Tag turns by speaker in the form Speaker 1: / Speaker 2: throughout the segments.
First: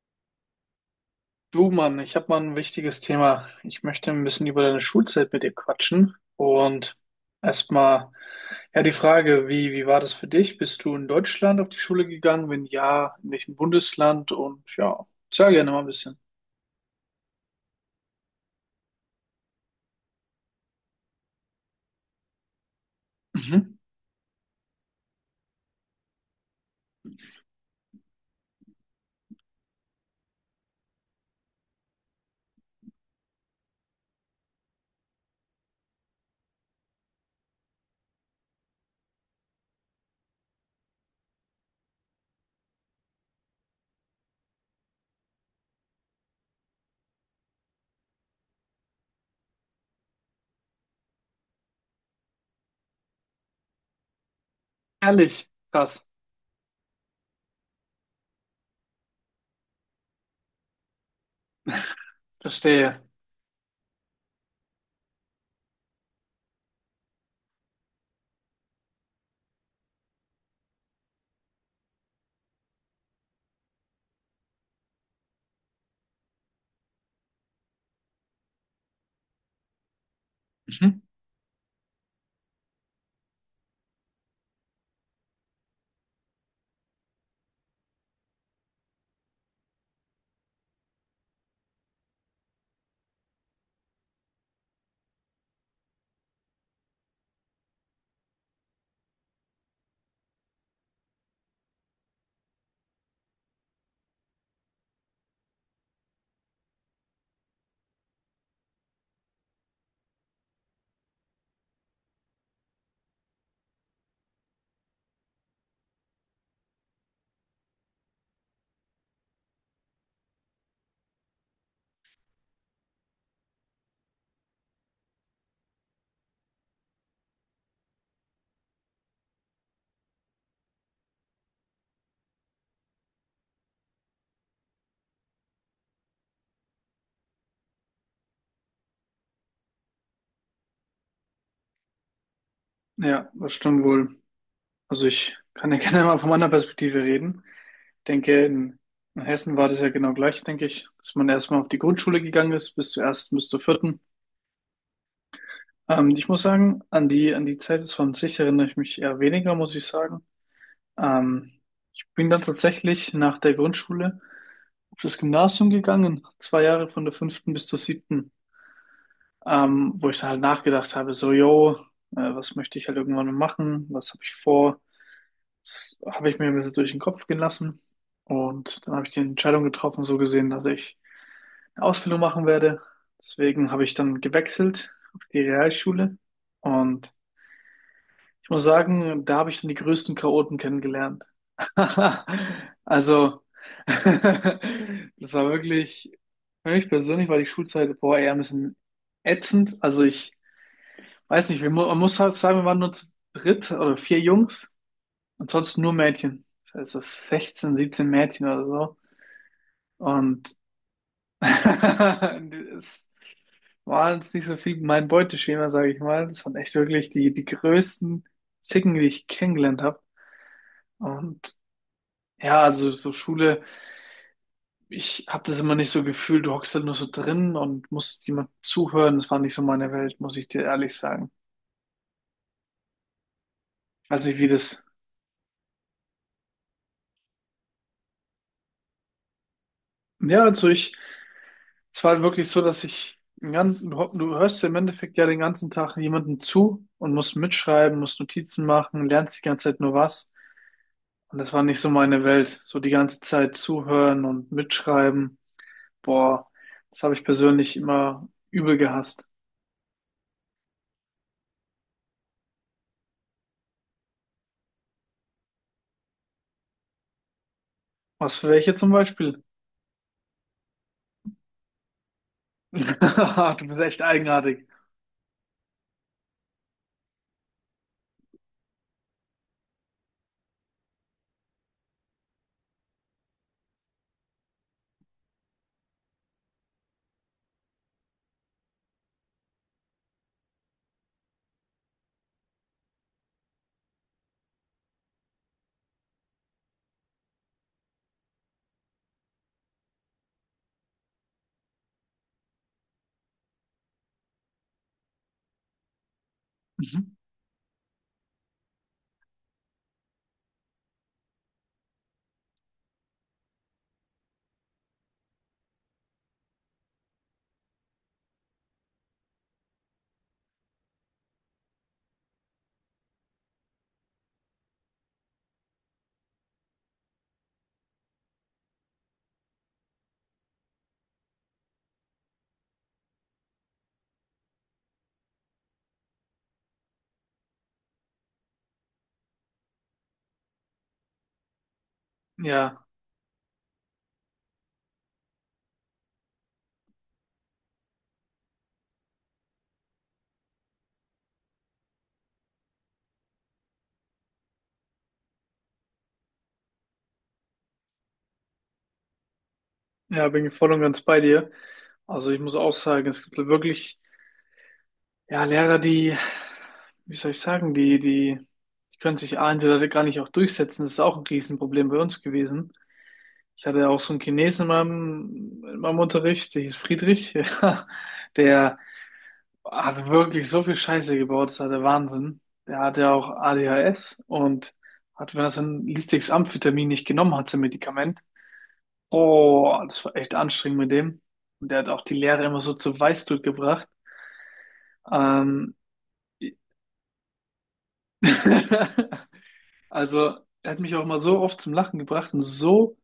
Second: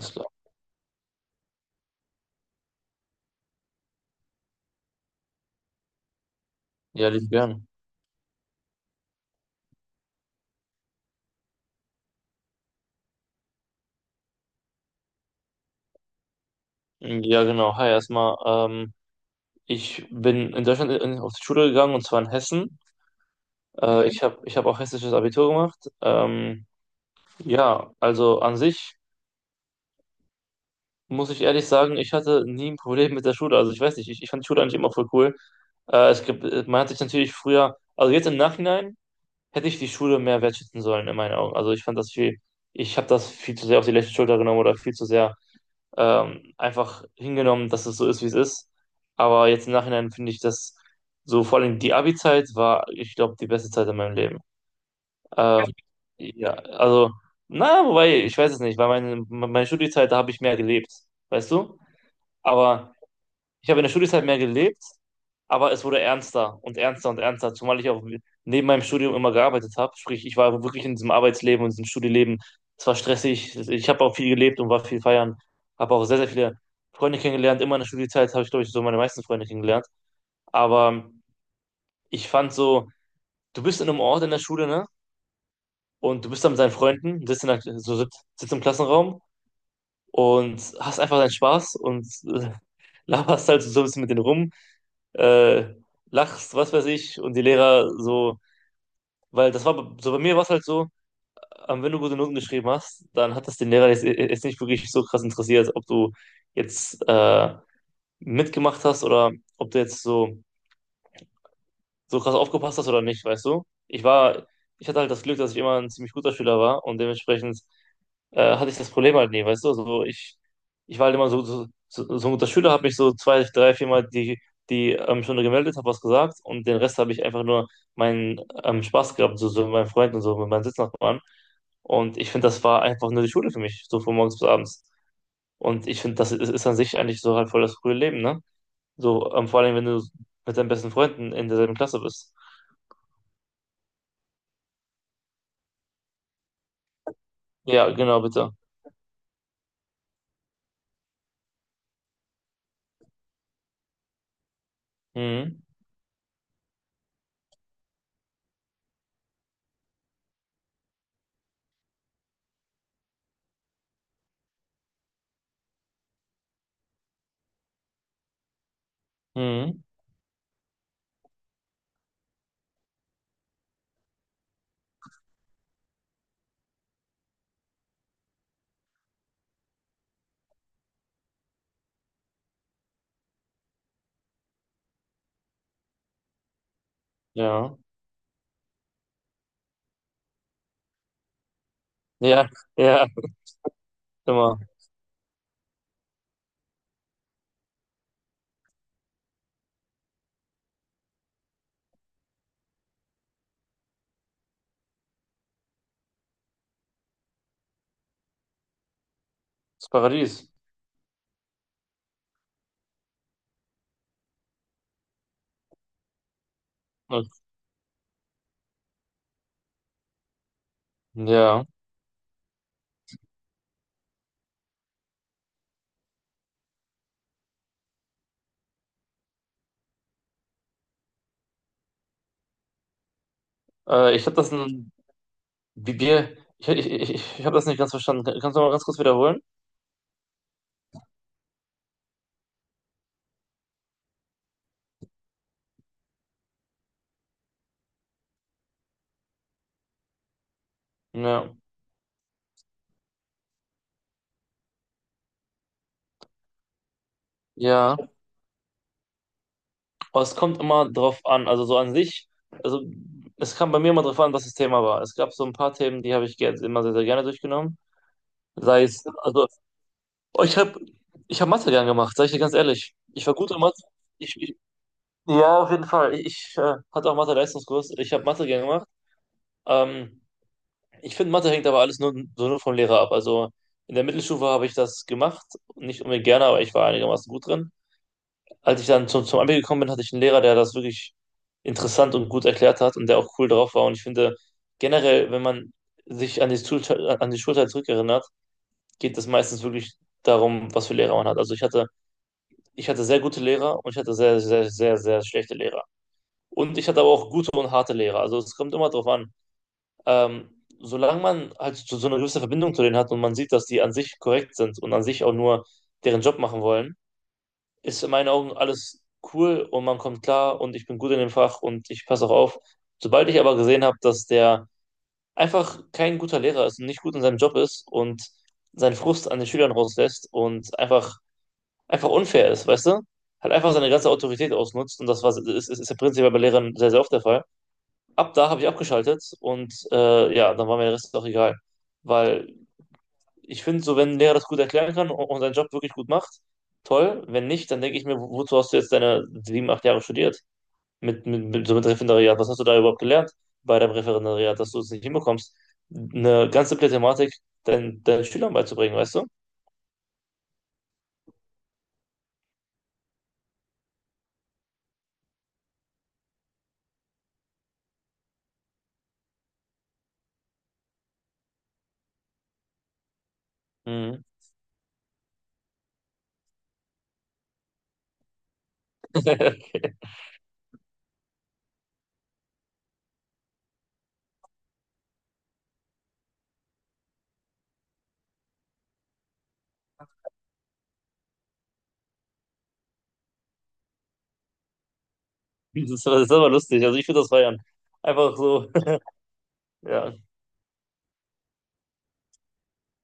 Speaker 1: Alles klar.
Speaker 2: Du Mann, ich habe mal ein wichtiges Thema. Ich möchte ein bisschen über deine Schulzeit mit dir quatschen und
Speaker 1: Ja, lieb gern.
Speaker 2: erstmal ja die Frage, wie war das für dich? Bist du in Deutschland auf die Schule gegangen? Wenn ja, in welchem Bundesland? Und ja, sag gerne mal ein bisschen.
Speaker 1: Ja, genau. Hi, erstmal. Ich bin in Deutschland auf die Schule gegangen, und zwar in Hessen.
Speaker 2: Mhm.
Speaker 1: Ich hab auch hessisches Abitur gemacht. Ja, also an sich muss ich ehrlich sagen, ich hatte nie ein Problem mit der Schule. Also ich weiß nicht, ich fand die Schule eigentlich immer voll cool. Man hat sich natürlich früher, also jetzt im Nachhinein, hätte ich die Schule mehr wertschätzen sollen, in meinen Augen. Also ich fand das viel, ich habe das viel zu sehr auf die leichte Schulter genommen oder viel zu sehr einfach hingenommen, dass es so ist, wie es ist. Aber jetzt im Nachhinein finde ich das so, vor allem die Abi-Zeit war, ich glaube, die beste Zeit in meinem Leben.
Speaker 2: Ehrlich,
Speaker 1: Ja.
Speaker 2: krass,
Speaker 1: Ja, also, na, wobei, ich weiß es nicht, weil meine Studiezeit, da habe ich mehr gelebt, weißt du? Aber
Speaker 2: verstehe.
Speaker 1: ich habe in der Studienzeit mehr gelebt, aber es wurde ernster und ernster und ernster, zumal ich auch neben meinem Studium immer gearbeitet habe. Sprich, ich war wirklich in diesem Arbeitsleben und diesem Studieleben. Es war stressig. Ich habe auch viel gelebt und war viel feiern. Habe auch sehr, sehr viele Freunde kennengelernt. Immer in der Studienzeit habe ich, glaube ich, so meine meisten Freunde kennengelernt.
Speaker 2: Mhm.
Speaker 1: Aber ich fand so, du bist in einem Ort in der Schule, ne? Und du bist da mit deinen Freunden, sitzt, in der, so, sitzt sitzt im Klassenraum und hast einfach deinen Spaß und äh, laberst halt so ein bisschen mit denen rum, äh, lachst, was weiß ich, und die Lehrer so, weil das war b- so bei mir war es halt so, wenn du gute Noten geschrieben hast, dann hat das den Lehrer jetzt nicht wirklich so krass interessiert, ob du jetzt mitgemacht hast, oder ob du jetzt so, krass aufgepasst hast oder nicht, weißt du? Ich hatte halt das Glück, dass ich immer ein ziemlich guter Schüler war und dementsprechend hatte ich das Problem halt nie, weißt du? Also ich war halt immer so ein guter Schüler, habe mich so zwei, drei, viermal die Stunde gemeldet, habe was gesagt, und den Rest habe ich einfach nur meinen Spaß gehabt, so mit meinen Freunden und so, mit meinen Sitznachbarn. Und ich finde, das war einfach nur die Schule für mich, so von morgens bis abends. Und ich finde, das ist an sich eigentlich so halt voll das frühe Leben, ne? So, vor allem, wenn du mit deinen besten Freunden in derselben Klasse bist.
Speaker 2: Ja, das stimmt wohl. Also ich kann ja gerne mal von meiner Perspektive reden.
Speaker 1: Ja,
Speaker 2: Ich
Speaker 1: genau,
Speaker 2: denke,
Speaker 1: bitte.
Speaker 2: in Hessen war das ja genau gleich, denke ich, dass man erstmal auf die Grundschule gegangen ist, bis zur ersten, bis zur vierten.
Speaker 1: Mhm.
Speaker 2: Ich muss sagen, an an die Zeit des 20 erinnere ich mich eher weniger, muss ich sagen. Ähm, Bin dann tatsächlich nach der Grundschule auf das Gymnasium gegangen, zwei Jahre von der fünften bis zur siebten,
Speaker 1: Mhm.
Speaker 2: wo ich dann halt nachgedacht habe, so, yo, was möchte ich halt irgendwann mal machen, was habe ich vor, das habe ich mir ein bisschen durch den Kopf gehen lassen und dann habe ich die Entscheidung getroffen, so gesehen, dass ich eine Ausbildung machen werde. Deswegen habe ich dann gewechselt auf die Realschule und
Speaker 1: Ja.
Speaker 2: ich muss sagen, da habe ich dann die größten Chaoten kennengelernt.
Speaker 1: Ja, ja,
Speaker 2: Also,
Speaker 1: immer.
Speaker 2: das war wirklich, für mich persönlich war die Schulzeit, boah, eher ein bisschen ätzend. Also ich weiß nicht, man muss halt sagen, wir waren nur zu dritt oder vier Jungs und sonst nur Mädchen. Das heißt, so 16, 17 Mädchen oder so.
Speaker 1: Das Paradies.
Speaker 2: Und es war jetzt nicht so viel mein Beuteschema, sage ich mal. Das waren echt wirklich die größten Zicken, die ich kennengelernt habe. Und
Speaker 1: Ja,
Speaker 2: ja, also so Schule, ich habe das immer nicht so gefühlt, du hockst halt nur so drin und musst jemand zuhören. Das war nicht so meine Welt, muss ich dir ehrlich sagen. Ich
Speaker 1: äh,
Speaker 2: weiß
Speaker 1: ich habe
Speaker 2: nicht, wie
Speaker 1: das
Speaker 2: das.
Speaker 1: ein, ich habe das nicht ganz verstanden. Kannst du mal ganz kurz wiederholen?
Speaker 2: Ja, also ich, es war halt wirklich so, dass ich den ganzen, du hörst im Endeffekt ja den ganzen Tag jemandem zu und musst mitschreiben, musst Notizen machen, lernst die ganze Zeit nur was. Und das
Speaker 1: Ja.
Speaker 2: war nicht so meine Welt. So die ganze Zeit zuhören und mitschreiben. Boah, das habe ich persönlich
Speaker 1: Ja,
Speaker 2: immer übel gehasst.
Speaker 1: aber es kommt immer drauf an. Also so an sich, also es kam bei mir immer drauf an, was das Thema war. Es gab so ein paar Themen, die habe ich immer sehr, sehr gerne durchgenommen.
Speaker 2: Was für welche
Speaker 1: Sei
Speaker 2: zum
Speaker 1: es,
Speaker 2: Beispiel?
Speaker 1: also oh, ich habe ich hab Mathe gern gemacht, sage ich dir ganz ehrlich. Ich war gut in
Speaker 2: Du bist
Speaker 1: Mathe.
Speaker 2: echt
Speaker 1: Ich, ich,
Speaker 2: eigenartig.
Speaker 1: ja, auf jeden Fall. Ich hatte auch Mathe-Leistungskurs. Ich habe Mathe gern gemacht. Ähm, Ich finde, Mathe hängt aber alles nur, so nur vom Lehrer ab. Also in der Mittelstufe habe ich das gemacht, nicht unbedingt gerne, aber ich war einigermaßen gut drin. Als ich dann zum Abi gekommen bin, hatte ich einen Lehrer, der das wirklich interessant und gut erklärt hat und der auch cool drauf war. Und ich finde generell, wenn man sich an die Schulzeit zurückerinnert, geht es meistens wirklich darum, was für Lehrer man hat. Also ich hatte sehr gute Lehrer, und ich hatte sehr, sehr, sehr, sehr schlechte Lehrer. Und ich hatte aber
Speaker 2: Mhm.
Speaker 1: auch gute und harte Lehrer. Also es kommt immer drauf an. Ähm, Solange man halt so eine gewisse Verbindung zu denen hat und man sieht, dass die an sich korrekt sind und an sich auch nur deren Job machen wollen, ist in meinen Augen alles cool, und man kommt klar, und ich bin gut in dem Fach, und ich passe auch auf. Sobald ich aber gesehen habe, dass der einfach kein guter Lehrer ist und nicht gut in seinem Job ist und seinen Frust an den Schülern rauslässt und einfach unfair ist, weißt du? Hat einfach seine ganze Autorität ausnutzt, und das ist ja prinzipiell bei Lehrern sehr, sehr oft der Fall. Ab da habe ich abgeschaltet, und ja, dann war mir der Rest auch egal. Weil
Speaker 2: Ja,
Speaker 1: ich finde, so wenn ein Lehrer das gut erklären kann und seinen Job wirklich gut macht, toll. Wenn nicht, dann denke ich mir, wozu hast du jetzt deine sieben, acht Jahre studiert? So mit Referendariat. Was hast du da überhaupt gelernt bei deinem Referendariat, dass du es nicht hinbekommst, eine ganz simple Thematik deinen Schülern beizubringen, weißt du?
Speaker 2: ja, bin ich voll und ganz bei dir. Also ich muss auch sagen, es gibt wirklich, ja, wie soll ich sagen, die können sich A, entweder gar nicht auch durchsetzen. Das ist auch ein Riesenproblem bei uns gewesen. Ich hatte auch so einen
Speaker 1: Mhm.
Speaker 2: Chinesen in in meinem Unterricht, der hieß Friedrich, ja, der hat wirklich so viel Scheiße gebaut, das war der Wahnsinn. Der hatte auch ADHS und hat, wenn er sein listiges Amphetamin nicht genommen hat, sein Medikament. Oh, das war echt anstrengend mit dem. Und der hat auch die Lehrer immer so zur Weißglut gebracht. Ähm,
Speaker 1: Das ist aber lustig. Also ich finde das feiern. Einfach so. Ja,
Speaker 2: also, er hat mich auch mal so oft zum Lachen gebracht und so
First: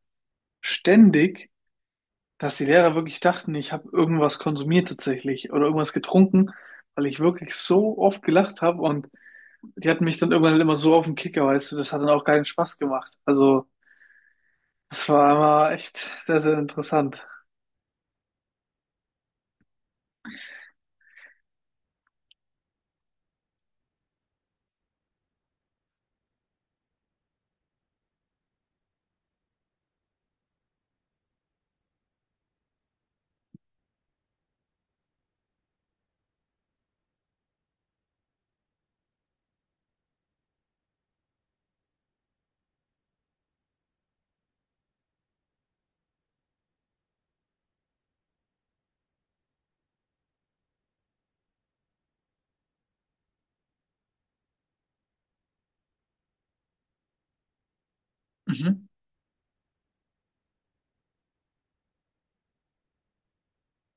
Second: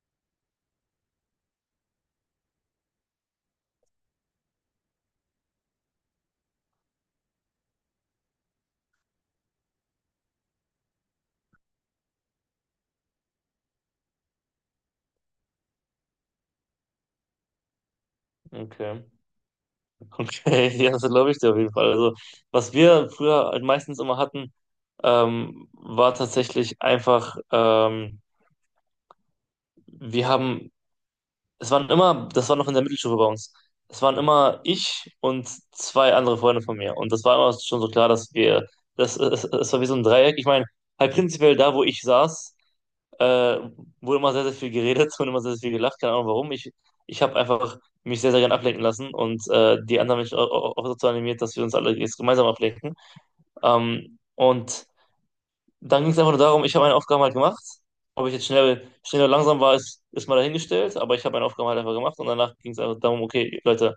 Speaker 2: ständig, dass die Lehrer wirklich dachten, ich habe irgendwas konsumiert tatsächlich oder irgendwas getrunken, weil ich wirklich so oft gelacht habe und die hatten mich dann irgendwann halt immer so auf den Kicker, weißt du, das hat dann auch keinen Spaß gemacht. Also, das war immer echt sehr, sehr interessant.
Speaker 1: okay. Okay, ja, das glaube ich dir auf jeden Fall. Also, was wir früher halt meistens immer hatten, war tatsächlich einfach, wir haben, es waren immer, das war noch in der Mittelstufe bei uns, es waren immer ich und zwei andere Freunde von mir. Und das war immer schon so klar, es war wie so ein Dreieck. Ich meine, halt prinzipiell da, wo ich saß, äh, wurde immer sehr, sehr viel geredet, wurde immer sehr, sehr viel gelacht, keine Ahnung warum. Ich habe einfach mich sehr, sehr gern ablenken lassen und die anderen Menschen auch dazu animiert, dass wir uns alle jetzt gemeinsam ablenken. Und dann ging es einfach nur darum, ich habe meine Aufgaben halt gemacht. Ob ich jetzt
Speaker 2: Mhm.
Speaker 1: schnell oder langsam war, ist mal dahingestellt, aber ich habe meine Aufgaben halt einfach gemacht, und danach ging es einfach darum, okay, Leute,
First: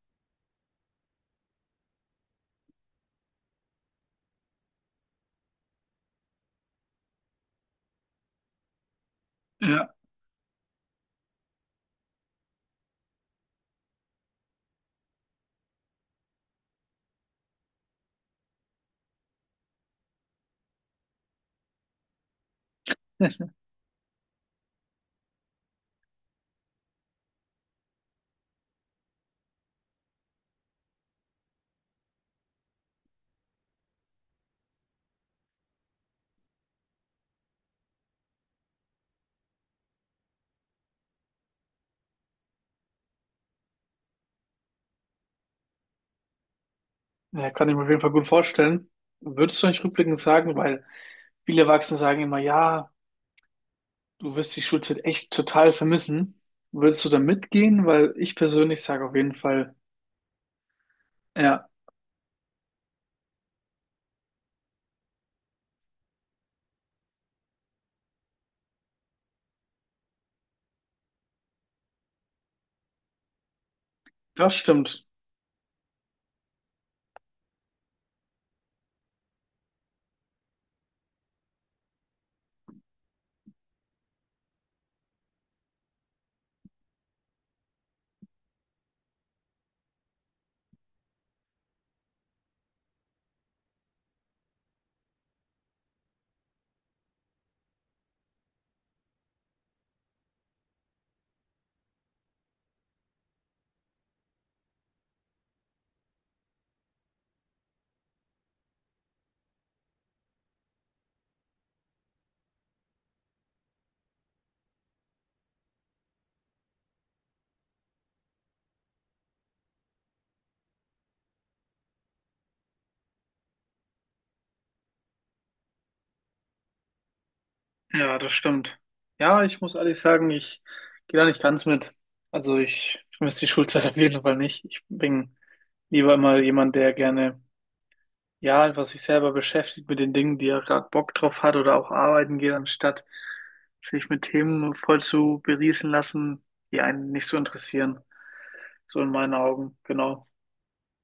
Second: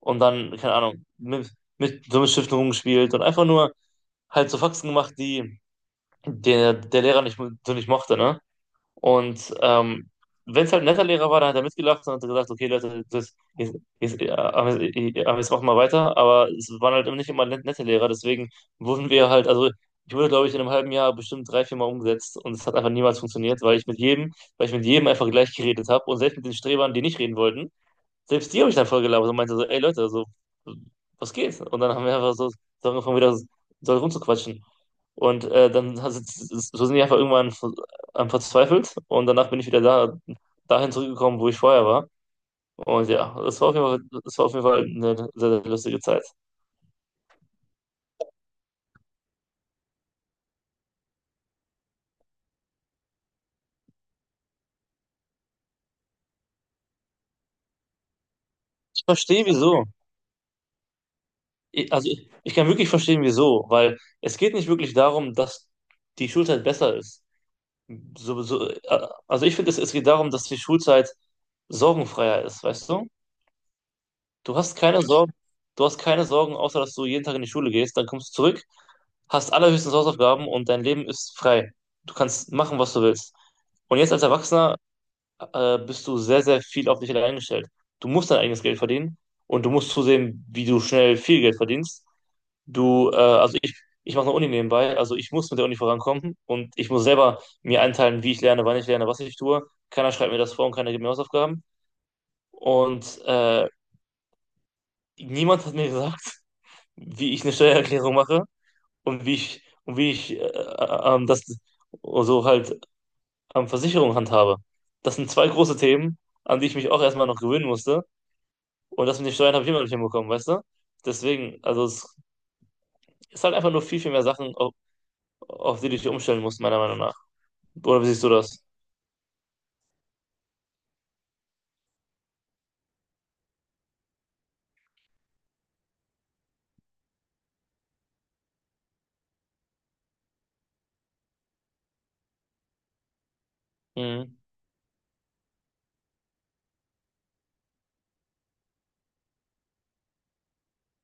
Speaker 1: und dann, keine Ahnung, mit Stiften rumgespielt und einfach nur halt so Faxen gemacht, die der Lehrer nicht mochte, ne? Und
Speaker 2: Ja.
Speaker 1: wenn es halt ein netter Lehrer war, dann hat er mitgelacht und hat gesagt, okay, Leute, aber jetzt machen wir weiter. Aber es waren halt nicht immer nette Lehrer, deswegen wurden wir halt, also ich wurde, glaube ich, in einem halben Jahr bestimmt drei, vier Mal umgesetzt, und es hat einfach niemals funktioniert, weil ich mit jedem, weil ich mit jedem einfach gleich geredet habe, und selbst mit den Strebern, die nicht reden wollten, selbst die habe ich dann voll gelabert und meinte so, ey Leute, so, was geht? Und dann haben wir einfach so, angefangen, wieder so rumzuquatschen. Und so sind die einfach irgendwann am verzweifelt, und danach bin ich wieder dahin zurückgekommen, wo ich vorher war. Und ja, das war auf jeden Fall, das war auf jeden Fall eine sehr, sehr lustige Zeit.
Speaker 2: Ja, kann ich mir auf jeden Fall gut vorstellen. Würdest du nicht rückblickend sagen, weil viele Erwachsene sagen immer, ja, du wirst die Schulzeit echt total vermissen. Würdest du da mitgehen? Weil ich persönlich sage
Speaker 1: Ich
Speaker 2: auf jeden
Speaker 1: verstehe
Speaker 2: Fall,
Speaker 1: wieso.
Speaker 2: ja,
Speaker 1: Also ich kann wirklich verstehen wieso, weil es geht nicht wirklich darum, dass die Schulzeit besser ist. Also ich finde, es geht darum, dass die Schulzeit sorgenfreier ist, weißt du?
Speaker 2: das
Speaker 1: Du hast keine
Speaker 2: stimmt.
Speaker 1: Sorgen, du hast keine Sorgen, außer dass du jeden Tag in die Schule gehst, dann kommst du zurück, hast allerhöchstens Hausaufgaben, und dein Leben ist frei. Du kannst machen, was du willst. Und jetzt als Erwachsener bist du sehr, sehr viel auf dich allein gestellt. Du musst dein eigenes Geld verdienen, und du musst zusehen, wie du schnell viel Geld verdienst. Also ich mache eine Uni nebenbei, also ich muss mit der Uni vorankommen, und ich muss selber mir einteilen, wie ich lerne, wann ich lerne, was ich tue. Keiner schreibt mir das vor, und keiner gibt mir Hausaufgaben. Und niemand hat mir gesagt, wie ich eine Steuererklärung mache und wie ich das so halt Versicherung handhabe. Das sind zwei große Themen, an die ich mich auch erstmal noch gewöhnen musste. Und das mit den Steuern habe ich immer noch nicht hinbekommen, weißt du? Deswegen, also es ist halt einfach nur viel, viel mehr Sachen, auf die du dich umstellen musst, meiner Meinung nach. Oder wie
Speaker 2: Ja,
Speaker 1: siehst du
Speaker 2: das
Speaker 1: das?
Speaker 2: stimmt. Ja, ich muss ehrlich sagen, ich gehe da nicht ganz mit. Also ich vermisse die Schulzeit auf jeden Fall nicht. Ich bin lieber immer jemand, der gerne ja, einfach sich selber beschäftigt mit den Dingen, die er gerade Bock drauf hat oder auch arbeiten geht, anstatt sich mit
Speaker 1: Mhm.
Speaker 2: Themen voll zu berieseln lassen, die einen nicht so interessieren. So in meinen Augen, genau.